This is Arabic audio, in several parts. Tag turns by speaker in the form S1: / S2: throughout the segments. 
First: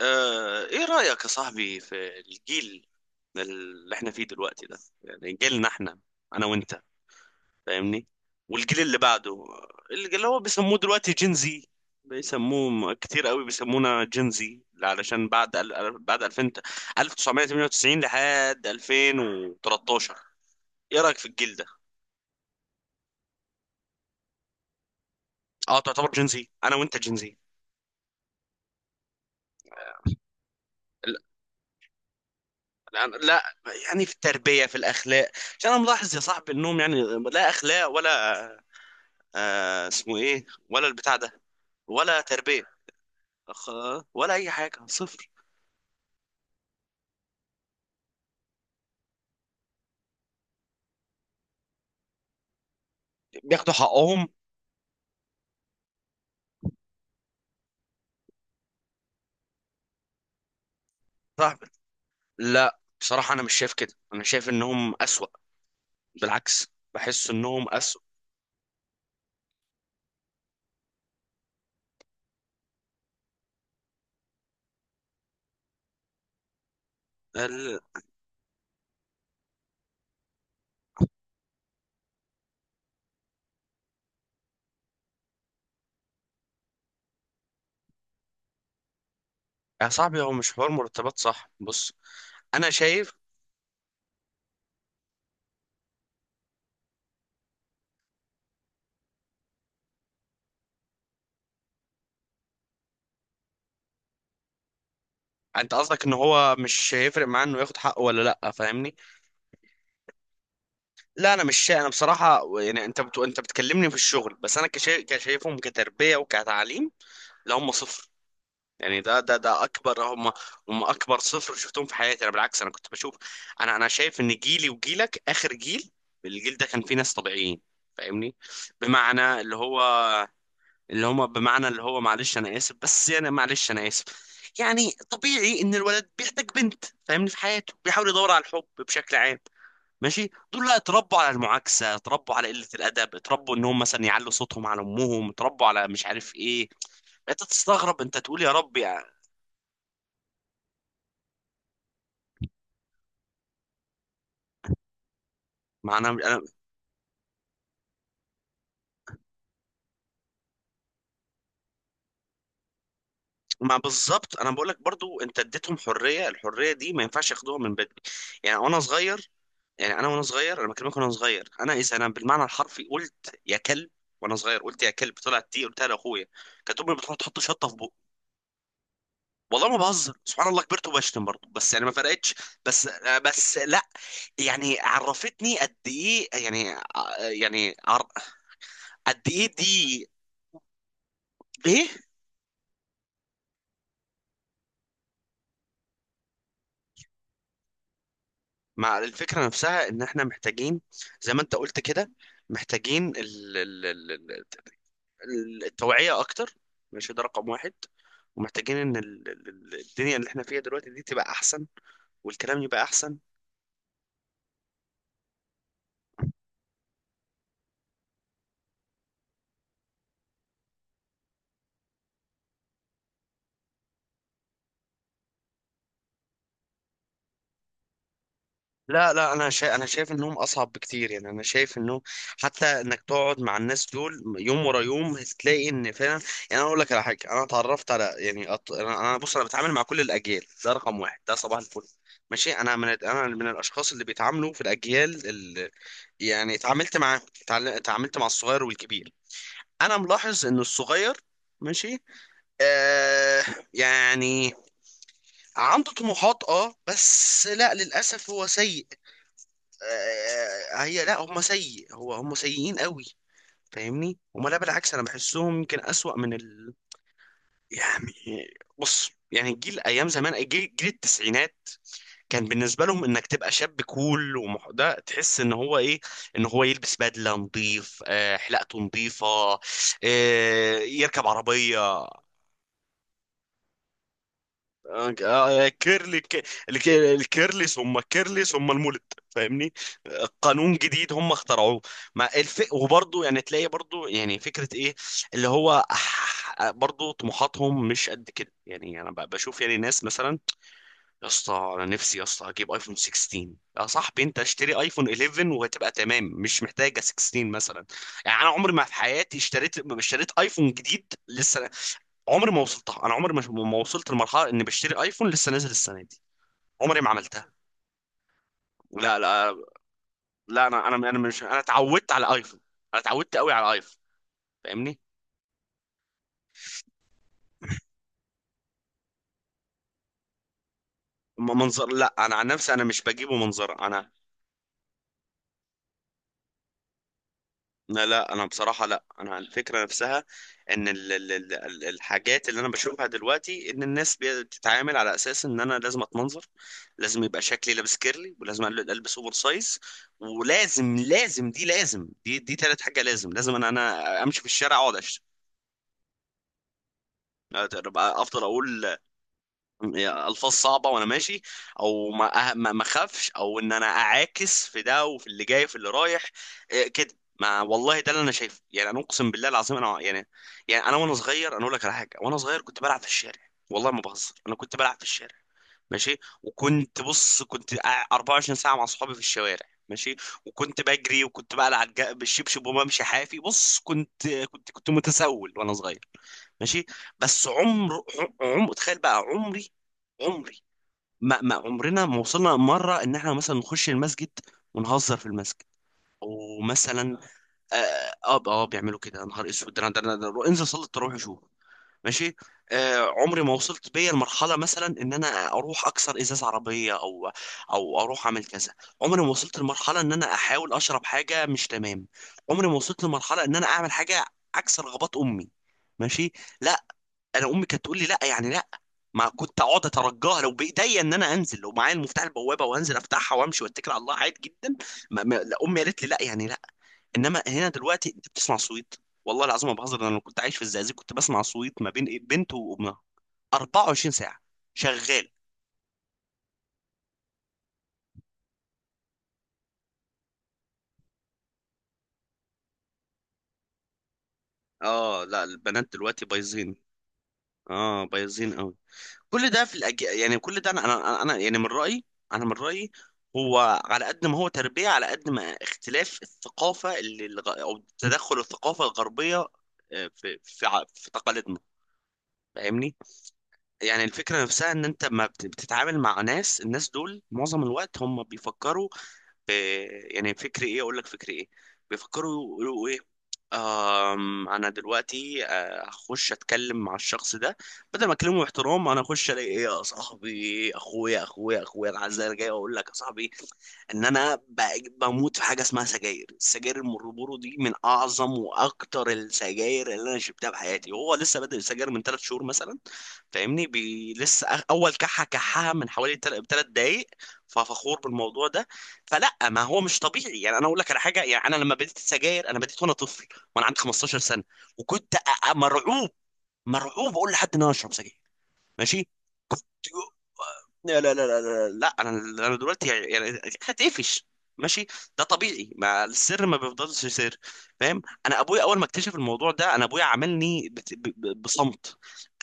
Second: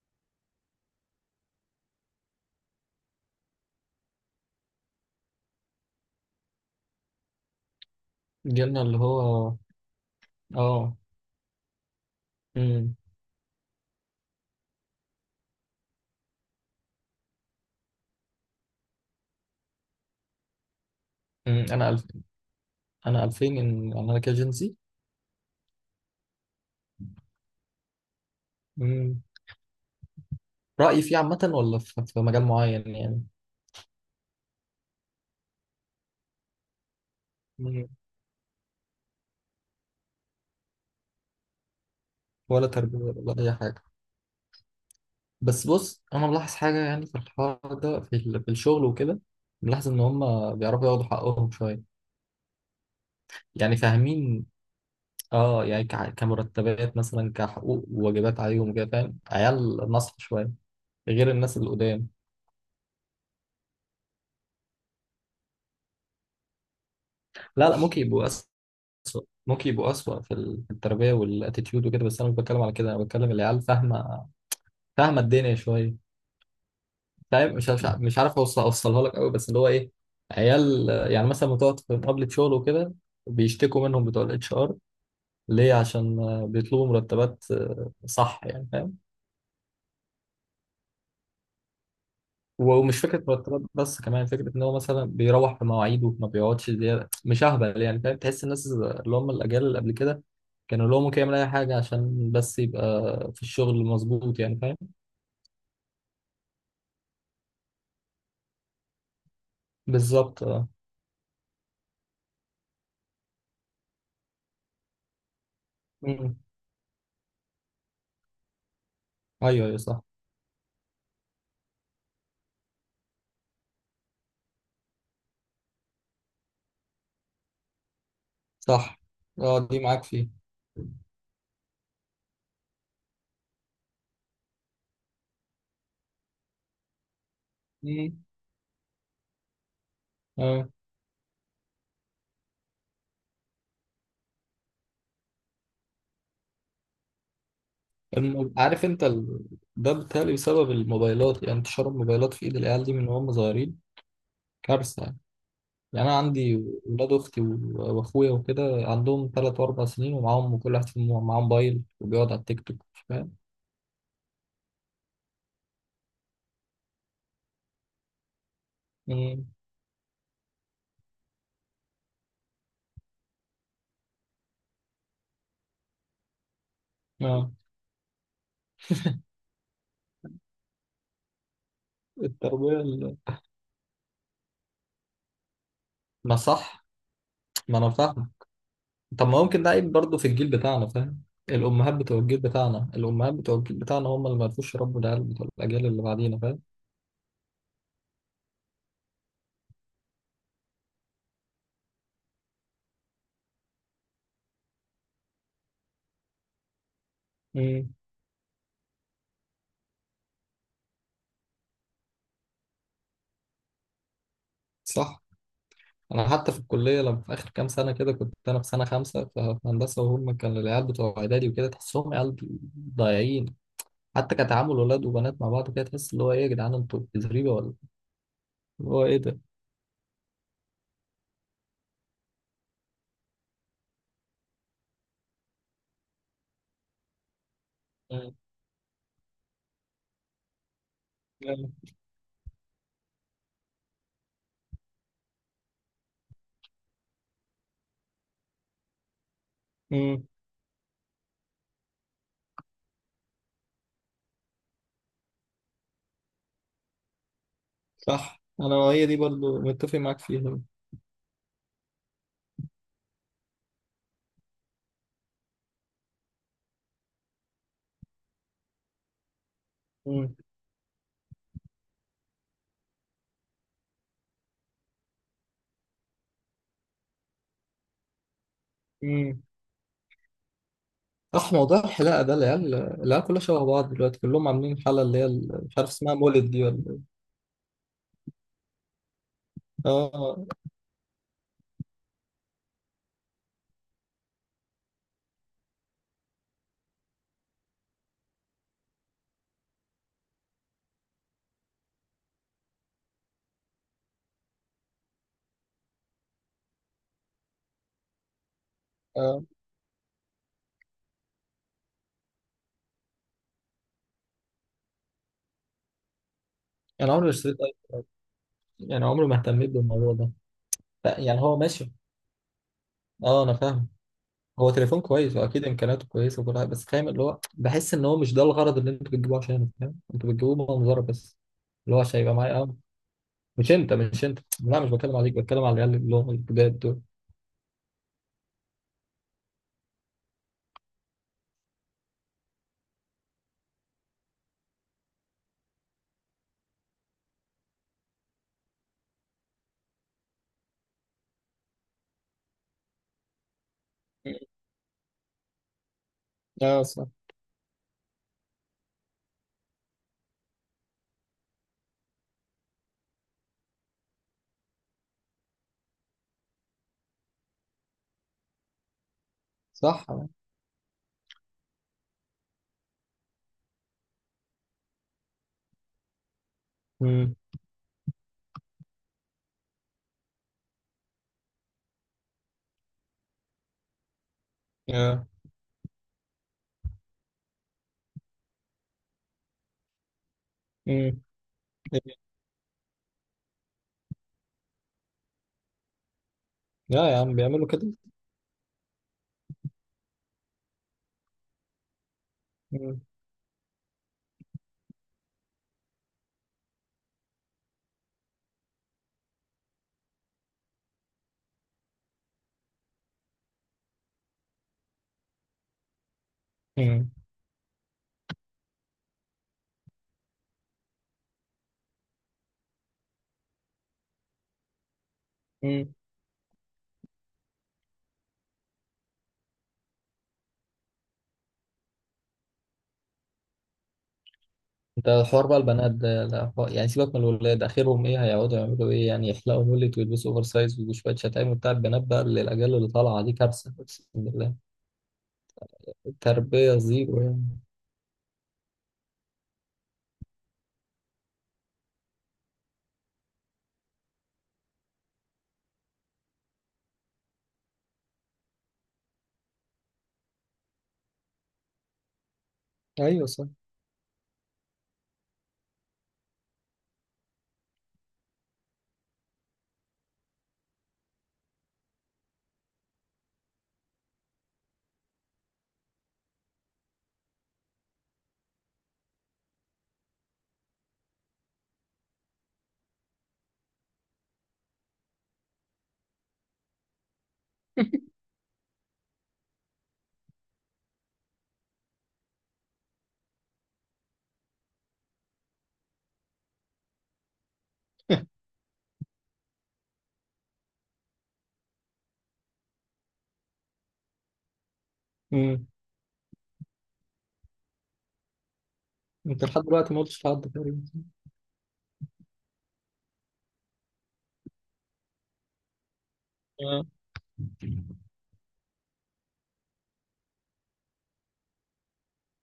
S1: ايه رأيك يا صاحبي في الجيل اللي احنا فيه دلوقتي ده؟ يعني جيلنا احنا، انا وانت، فاهمني؟ والجيل
S2: جيلنا اللي
S1: اللي بعده
S2: هو.
S1: اللي هو بيسموه
S2: اه
S1: دلوقتي جينزي.
S2: امم
S1: كتير قوي بيسمونا جينزي علشان بعد بعد 2000، 1998 لحد 2013. ايه رأيك في الجيل ده؟
S2: أمم، انا ألف... انا 2000 يعني انا كده جنسي.
S1: اه، تعتبر جينزي انا وانت جينزي.
S2: امم رأيي فيه عامة، ولا في مجال معين
S1: لا
S2: يعني؟
S1: لا، يعني في التربية، في الأخلاق. عشان أنا ملاحظ يا صاحبي إنهم يعني لا
S2: أمم،
S1: أخلاق ولا اسمه ايه ولا البتاع ده، ولا تربية.
S2: ولا تربية ولا اي
S1: أخ...
S2: حاجة.
S1: ولا اي حاجة، صفر.
S2: بس بص، انا ملاحظ حاجة يعني في الحوار ده، في الشغل وكده. ملاحظ ان هم بيعرفوا ياخدوا حقهم شوية،
S1: بياخدوا
S2: يعني
S1: حقهم؟
S2: فاهمين. اه يعني كمرتبات مثلا، كحقوق وواجبات عليهم كده، فاهم؟ عيال نصح شوية غير الناس
S1: صاحبي،
S2: اللي قدام.
S1: لا، بصراحة انا مش شايف كده، انا شايف انهم اسوأ. بالعكس، بحس انهم
S2: لا لا،
S1: اسوأ.
S2: ممكن يبقوا أسوأ، ممكن يبقوا أسوأ في التربية والاتيتيود وكده، بس أنا مش بتكلم على كده. أنا بتكلم العيال فاهمة، فاهمة الدنيا شوية. فاهم؟ مش
S1: ال...
S2: مش مش عارف أوصلها لك قوي، بس اللي هو إيه. عيال، يعني مثلا بتقعد في مقابلة شغل وكده، بيشتكوا منهم بتوع الاتش ار ليه؟ عشان بيطلبوا مرتبات. صح، يعني فاهم.
S1: يا صاحبي هو مش حوار مرتبات، صح؟ بص، انا
S2: ومش
S1: شايف،
S2: فكرة مرتبات بس، كمان فكرة إن هو مثلا بيروح في مواعيده، ما بيقعدش زيادة، مش أهبل. يعني فاهم، تحس الناس اللي هم الأجيال اللي قبل كده كانوا اللي هو ممكن يعمل أي حاجة عشان بس يبقى في الشغل، مظبوط. يعني فاهم.
S1: انت قصدك ان هو مش هيفرق معاه انه ياخد حقه ولا لا، فاهمني؟
S2: بالظبط، اه.
S1: لا انا مش شايف، انا بصراحه يعني انت انت بتكلمني في الشغل، بس انا كشايفهم كتربيه
S2: مم.
S1: وكتعليم. لا، هم صفر. يعني ده ده
S2: ايوه، ايوه، صح.
S1: اكبر هم، هم اكبر صفر شفتهم في حياتي. انا بالعكس انا كنت بشوف، انا شايف ان جيلي وجيلك اخر جيل. الجيل ده كان فيه ناس طبيعيين، فاهمني؟
S2: صح.
S1: بمعنى اللي
S2: اه، دي
S1: هو،
S2: معاك فيه.
S1: اللي هم، بمعنى اللي هو معلش انا اسف، بس يعني معلش انا اسف. يعني طبيعي ان الولد بيحتاج بنت، فاهمني؟ في حياته بيحاول
S2: مم.
S1: يدور على الحب بشكل عام. ماشي، دول
S2: اه.
S1: لا، اتربوا على المعاكسة، اتربوا على قلة الأدب، اتربوا ان هم مثلا يعلوا صوتهم على أمهم، اتربوا على مش عارف ايه. انت تستغرب، انت تقول يا رب.
S2: عارف انت ده بالتالي بسبب الموبايلات. يعني انتشار الموبايلات في ايد العيال دي من وهم صغيرين، كارثة يعني.
S1: ما
S2: يعني
S1: انا
S2: انا
S1: انا
S2: عندي ولاد اختي واخويا وكده عندهم 3 و4 سنين، ومعاهم كل واحد فيهم معاه موبايل، وبيقعد على التيك توك. فاهم.
S1: ما بالظبط، انا بقول لك برضو، انت اديتهم حريه، الحريه دي ما ينفعش ياخدوها من بدري. يعني وانا صغير،
S2: مم.
S1: يعني انا وانا صغير، انا بكلمك وانا صغير، انا اذا انا بالمعنى الحرفي قلت يا كلب وانا صغير، قلت يا كلب طلعت دي قلتها لاخويا، كانت امي بتروح تحط
S2: اه.
S1: شطه في بقي. والله ما بهزر، سبحان الله كبرت وبشتم برضه، بس يعني ما فرقتش.
S2: التربية
S1: بس، بس لا، يعني عرفتني قد ايه
S2: ما
S1: يعني،
S2: صح،
S1: يعني
S2: ما انا فاهم.
S1: قد
S2: طب ما
S1: ايه
S2: ممكن ده عيب
S1: دي،
S2: برضه في الجيل بتاعنا، فاهم؟
S1: ايه.
S2: الامهات بتوع الجيل بتاعنا هم اللي ما عرفوش يربوا العيال بتوع الاجيال اللي بعدينا، فاهم؟
S1: مع الفكرة نفسها ان احنا محتاجين، زي ما انت قلت كده، محتاجين التوعية اكتر. ماشي، ده رقم واحد.
S2: امم.
S1: ومحتاجين ان الدنيا اللي احنا فيها دلوقتي دي تبقى احسن، والكلام يبقى احسن.
S2: صح. انا حتى في الكليه، لما في اخر كام سنه كده، كنت انا في سنه خمسه في هندسه، وهم كان العيال بتوع اعدادي وكده، تحسهم عيال ضايعين. حتى كتعامل ولاد وبنات مع بعض كده، تحس اللي هو ايه، يا جدعان انتوا زريبه ولا اللي هو
S1: لا
S2: ايه
S1: لا،
S2: ده.
S1: انا شايف انهم اصعب بكتير. يعني انا شايف انه حتى انك تقعد مع الناس دول يوم ورا يوم هتلاقي ان فعلا، يعني انا اقول لك على حاجه. انا اتعرفت على
S2: امم.
S1: يعني بص، انا بتعامل مع كل الاجيال، ده رقم واحد، ده صباح
S2: أيوة.
S1: الفل. ماشي، انا من الاشخاص اللي بيتعاملوا في الاجيال اللي، يعني اتعاملت معاهم، اتعاملت مع الصغير والكبير. انا
S2: أمم.
S1: ملاحظ ان الصغير، ماشي، آه، يعني عنده طموحات، اه، بس لا، للاسف
S2: صح،
S1: هو
S2: انا
S1: سيء.
S2: هي دي برضه متفق معاك فيها.
S1: آه، آه، آه، هي لا هم سيء هو هم سيئين قوي، فاهمني؟ هم لا، بالعكس انا بحسهم يمكن اسوأ يعني. بص، يعني الجيل ايام زمان، جيل, جيل التسعينات، كان بالنسبه لهم انك تبقى شاب كول، ده تحس ان هو ايه، ان هو يلبس بدله نظيف، حلاقته نظيفه،
S2: امم.
S1: يركب
S2: اح، موضوع
S1: عربيه،
S2: الحلاقه ده، العيال كلها شبه بعض دلوقتي، كلهم عاملين حاله اللي هي مش عارف اسمها
S1: كيرلي،
S2: مولد دي ولا إيه.
S1: الكيرلي ثم الكيرلي ثم المولد، فاهمني؟
S2: اه.
S1: قانون جديد هم اخترعوه. وبرضه يعني تلاقي برضه يعني فكرة ايه، اللي هو برضه طموحاتهم مش قد كده. يعني انا بشوف يعني ناس مثلا، يا اسطى انا نفسي يا اسطى اجيب ايفون 16. يا صاحبي، انت اشتري ايفون 11 وهتبقى تمام، مش محتاجه 16 مثلا. يعني انا عمري ما في حياتي
S2: اه،
S1: اشتريت، ما اشتريت ايفون جديد لسه. عمري ما وصلتها، انا عمري ما، ما وصلت لمرحله اني بشتري ايفون لسه نازل السنه دي. عمري ما
S2: يعني عمري ما
S1: عملتها.
S2: اشتريت ايفون. يعني
S1: لا
S2: عمري ما
S1: لا
S2: اهتميت بالموضوع ده.
S1: لا، انا انا انا
S2: لا، يعني
S1: مش
S2: هو
S1: انا
S2: ماشي.
S1: اتعودت على ايفون، انا اتعودت
S2: اه،
S1: قوي
S2: انا
S1: على
S2: فاهم،
S1: ايفون،
S2: هو
S1: فاهمني؟
S2: تليفون كويس، واكيد امكانياته كويسه وكل حاجه، بس فاهم اللي هو بحس ان هو مش ده الغرض اللي انتوا بتجيبوه عشانه. فاهم، انتوا بتجيبوه منظره بس،
S1: منظر؟
S2: اللي هو
S1: لا،
S2: عشان يبقى
S1: انا عن
S2: معايا.
S1: نفسي
S2: اه،
S1: انا مش بجيبه
S2: مش
S1: منظر.
S2: انت
S1: انا
S2: مش انت لا، مش بتكلم عليك، بتكلم على العيال اللي هم الجداد دول.
S1: لا لا، انا بصراحه لا، انا الفكره نفسها ان الحاجات اللي انا بشوفها دلوقتي ان الناس بتتعامل على اساس ان انا لازم اتمنظر، لازم يبقى شكلي لابس كيرلي، ولازم البس اوفر سايز، ولازم لازم دي لازم دي دي تالت حاجه، لازم، لازم انا امشي في الشارع اقعد اشتم،
S2: اه، صح.
S1: أبقى افضل اقول الفاظ صعبه وانا ماشي، او ما أه- ما ما اخافش، او ان انا اعاكس في ده وفي اللي جاي وفي اللي رايح. إيه كده؟ ما والله ده اللي انا شايفه، يعني انا اقسم بالله العظيم انا
S2: صح.
S1: يعني، يعني انا وانا صغير، انا اقول لك على حاجه، وانا صغير كنت بلعب في الشارع، والله ما بهزر. انا كنت بلعب في الشارع، ماشي، وكنت
S2: امم.
S1: بص، 24 ساعه مع اصحابي في الشوارع. ماشي، وكنت بجري وكنت بقلع بالشبشب وبمشي حافي، بص كنت، كنت
S2: اه.
S1: متسول وانا صغير، ماشي. بس عمر، عمر، تخيل بقى عمري، عمري
S2: امم.
S1: ما، ما عمرنا ما وصلنا مرة ان احنا مثلا نخش المسجد ونهزر في المسجد
S2: لا يا
S1: ومثلا.
S2: عم، بيعملوا
S1: اه
S2: كده.
S1: اه، بيعملوا كده؟ يا نهار اسود، ده انا، انزل صلي التراويح شوف. ماشي، آه، عمري ما وصلت بيا المرحلة مثلا ان انا اروح اكسر ازاز عربية او او اروح اعمل كذا. عمري ما وصلت لمرحلة ان انا احاول اشرب حاجة مش تمام. عمري ما وصلت لمرحلة ان انا اعمل حاجة عكس رغبات امي، ماشي، لا.
S2: مم.
S1: انا امي كانت تقول لي لا يعني لا. ما كنت اقعد اترجاها، لو بايديا ان انا انزل، لو معايا المفتاح البوابه وانزل افتحها وامشي واتكل على الله، عادي جدا. ما ما لا، امي
S2: مم.
S1: قالت لي لا يعني لا. انما هنا دلوقتي انت بتسمع صويت، والله العظيم ما بهزر، انا لو كنت عايش في الزقازيق كنت بسمع صويت ما بين بنت وامها 24 ساعه
S2: انت
S1: شغال.
S2: حوار بقى البنات ده، لا حوار- يعني سيبك من الولاد، اخرهم ايه؟ هيقعدوا يعملوا ايه يعني؟ يحلقوا مولت، ويلبسوا اوفر سايز، وشويه شتايم وبتاع. البنات بقى اللي الاجيال اللي طالعه دي، كارثه اقسم بالله.
S1: اه لا، البنات دلوقتي بايظين،
S2: التربيه زيرو يعني.
S1: اه بايظين. كل ده يعني كل ده انا يعني من رأيي، انا من رأيي، هو على قد ما هو تربية على قد ما اختلاف الثقافة او تدخل الثقافة الغربية في في تقاليدنا، فاهمني؟
S2: ايوه، صح.
S1: يعني الفكرة نفسها ان انت ما بت- بتتعامل مع ناس، الناس دول معظم الوقت هم بيفكروا. إيه يعني فكري ايه؟ اقول لك فكري ايه، بيفكروا يقولوا ايه؟ آم، انا دلوقتي هخش اتكلم مع الشخص ده، بدل ما اكلمه باحترام انا اخش الاقي ايه. يا صاحبي اخويا، اخويا العزيز، انا جاي اقول لك يا صاحبي ان انا بموت في حاجه اسمها سجاير. السجاير المربورو دي من اعظم واكتر السجاير اللي انا شربتها في حياتي، وهو لسه بادئ السجاير من ثلاث شهور مثلا، فاهمني؟ لسه اول كحه كحها من حوالي تلات دقايق، ففخور بالموضوع ده. فلا، ما هو مش طبيعي. يعني انا اقول لك على حاجه، يعني انا لما بديت السجاير انا بديت وانا طفل، وانا عندي 15 سنه، وكنت أ-
S2: امم.
S1: مرعوب، مرعوب اقول لحد ان انا اشرب سجاير، ماشي.
S2: انت
S1: كنت،
S2: لحد دلوقتي ما قلتش لحد تقريبا.
S1: لا لا لا لا لا, لا. انا انا دلوقتي يعني، يعني هتقفش، ماشي. ده طبيعي، ما السر ما
S2: آه.
S1: بيفضلش سر، فاهم؟ انا ابويا اول ما اكتشف الموضوع ده، انا ابويا عملني بصمت،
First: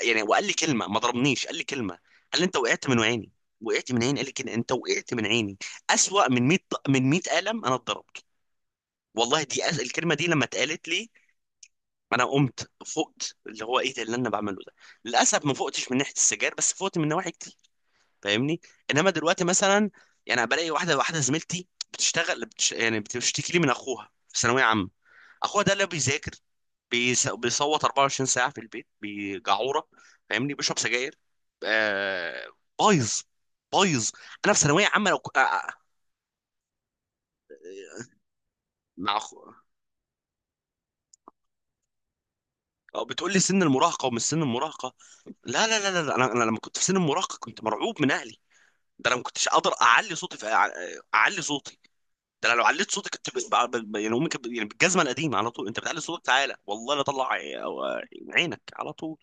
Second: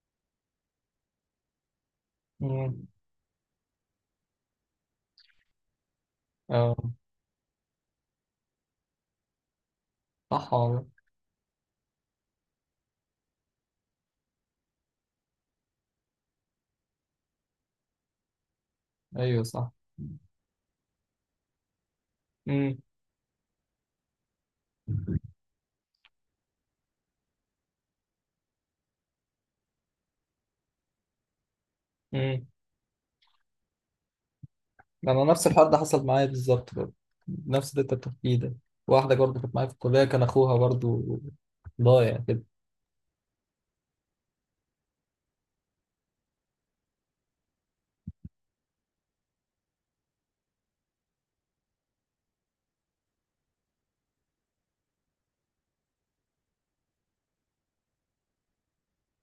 S1: يعني وقال لي كلمه، ما ضربنيش، قال لي كلمه، قال لي انت
S2: امم.
S1: وقعت من عيني. وقعت من عيني، قال لي كده، انت وقعت من عيني. اسوأ من 100،
S2: اه،
S1: من 100 قلم انا اتضربت، والله. دي الكلمه دي لما
S2: صح والله.
S1: اتقالت لي انا قمت، فقت. اللي هو ايه ده اللي انا بعمله ده؟ للاسف ما فقتش من ناحيه السجاير، بس فقت من نواحي، فاهمني؟ انما دلوقتي
S2: ايوه، صح.
S1: مثلا، يعني بلاقي واحده، واحده زميلتي بتشتغل،
S2: امم.
S1: يعني بتشتكي لي من اخوها في ثانويه عامه. اخوها ده اللي بيذاكر، بيصوت 24 ساعه في البيت بجعوره، فاهمني؟ بيشرب سجاير،
S2: امم.
S1: آه، بايظ، بايظ. انا في ثانويه عامه لو
S2: انا نفس الحوار ده حصل معايا بالظبط برضه، نفس اللي انت بتحكيه ده.
S1: مع
S2: واحده برضه
S1: اخو،
S2: كانت معايا في الكليه، كان اخوها برضه ضايع كده.
S1: بتقول لي سن المراهقه ومش سن المراهقه. لا لا لا لا لا، انا، انا لما كنت في سن المراهقه كنت مرعوب من اهلي. ده انا ما كنتش اقدر اعلي صوتي اعلي صوتي. ده انا لو عليت صوتك كنت يعني امي كانت يعني بالجزمه القديمه على طول، انت بتعلي صوتك تعالى، والله لا طلع عينك على طول.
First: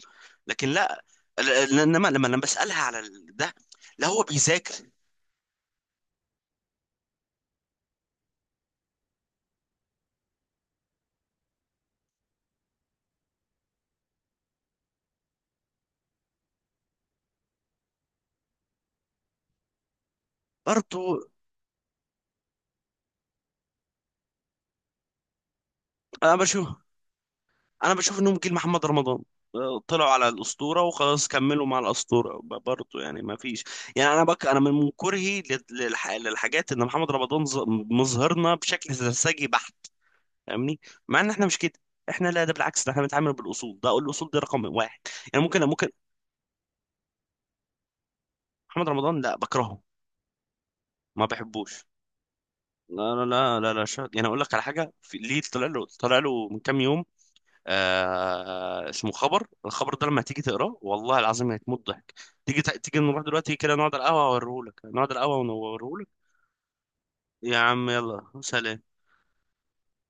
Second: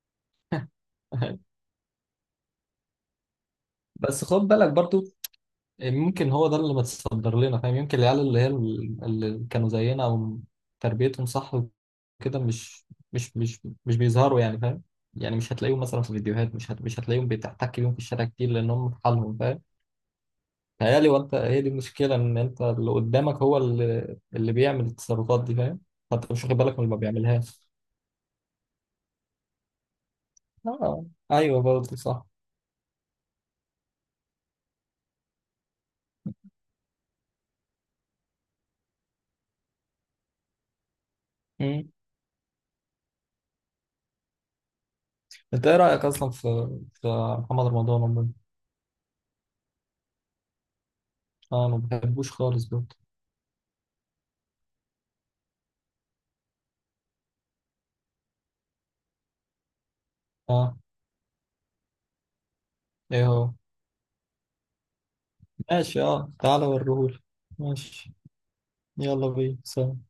S1: لكن لا، انما لما بسالها على ده، لا هو
S2: بس خد بالك
S1: بيذاكر
S2: برضو، ممكن هو ده اللي متصدر لنا، فاهم؟ يمكن العيال اللي هي اللي كانوا زينا، او تربيتهم صح وكده، مش بيظهروا يعني، فاهم؟ يعني مش هتلاقيهم مثلا في فيديوهات، مش هتلاقيهم بتحتك بيهم في الشارع كتير، لان هم في حالهم، فاهم؟
S1: برضه.
S2: تهيألي وانت هي دي المشكله، ان انت اللي قدامك هو اللي بيعمل التصرفات دي، فاهم؟ فانت
S1: انا
S2: مش واخد
S1: بشوف،
S2: بالك من اللي ما بيعملهاش.
S1: انا بشوف انهم جيل محمد رمضان، طلعوا على الاسطوره
S2: اه.
S1: وخلاص
S2: ايوه،
S1: كملوا مع
S2: برضه صح.
S1: الاسطوره، برضه يعني ما فيش. يعني انا بك، انا من كرهي للحاجات، ان محمد رمضان مظهرنا بشكل سرسجي بحت، فاهمني؟ مع ان احنا مش كده،
S2: مم.
S1: احنا لا، ده بالعكس، ده احنا بنتعامل بالاصول، ده اقول الاصول دي رقم واحد. يعني ممكن،
S2: انت ايه
S1: ممكن.
S2: رايك اصلا في محمد رمضان عموما؟
S1: محمد رمضان لا، بكرهه، ما
S2: اه، ما
S1: بحبوش.
S2: بحبوش خالص برضه.
S1: لا لا لا لا لا شا... يعني اقول لك على حاجه ليه طلع له، طلع له من كام يوم اسمه خبر، الخبر ده لما تيجي
S2: اه،
S1: تقراه والله العظيم هتموت ضحك. تيجي نروح
S2: ايه هو؟
S1: دلوقتي كده نقعد على القهوه اوريهولك، نقعد على القهوه
S2: ماشي،
S1: ونوريهولك.
S2: اه، تعالى وريهولي.
S1: يا عم
S2: ماشي،
S1: يلا سلام.
S2: يلا بينا، سلام.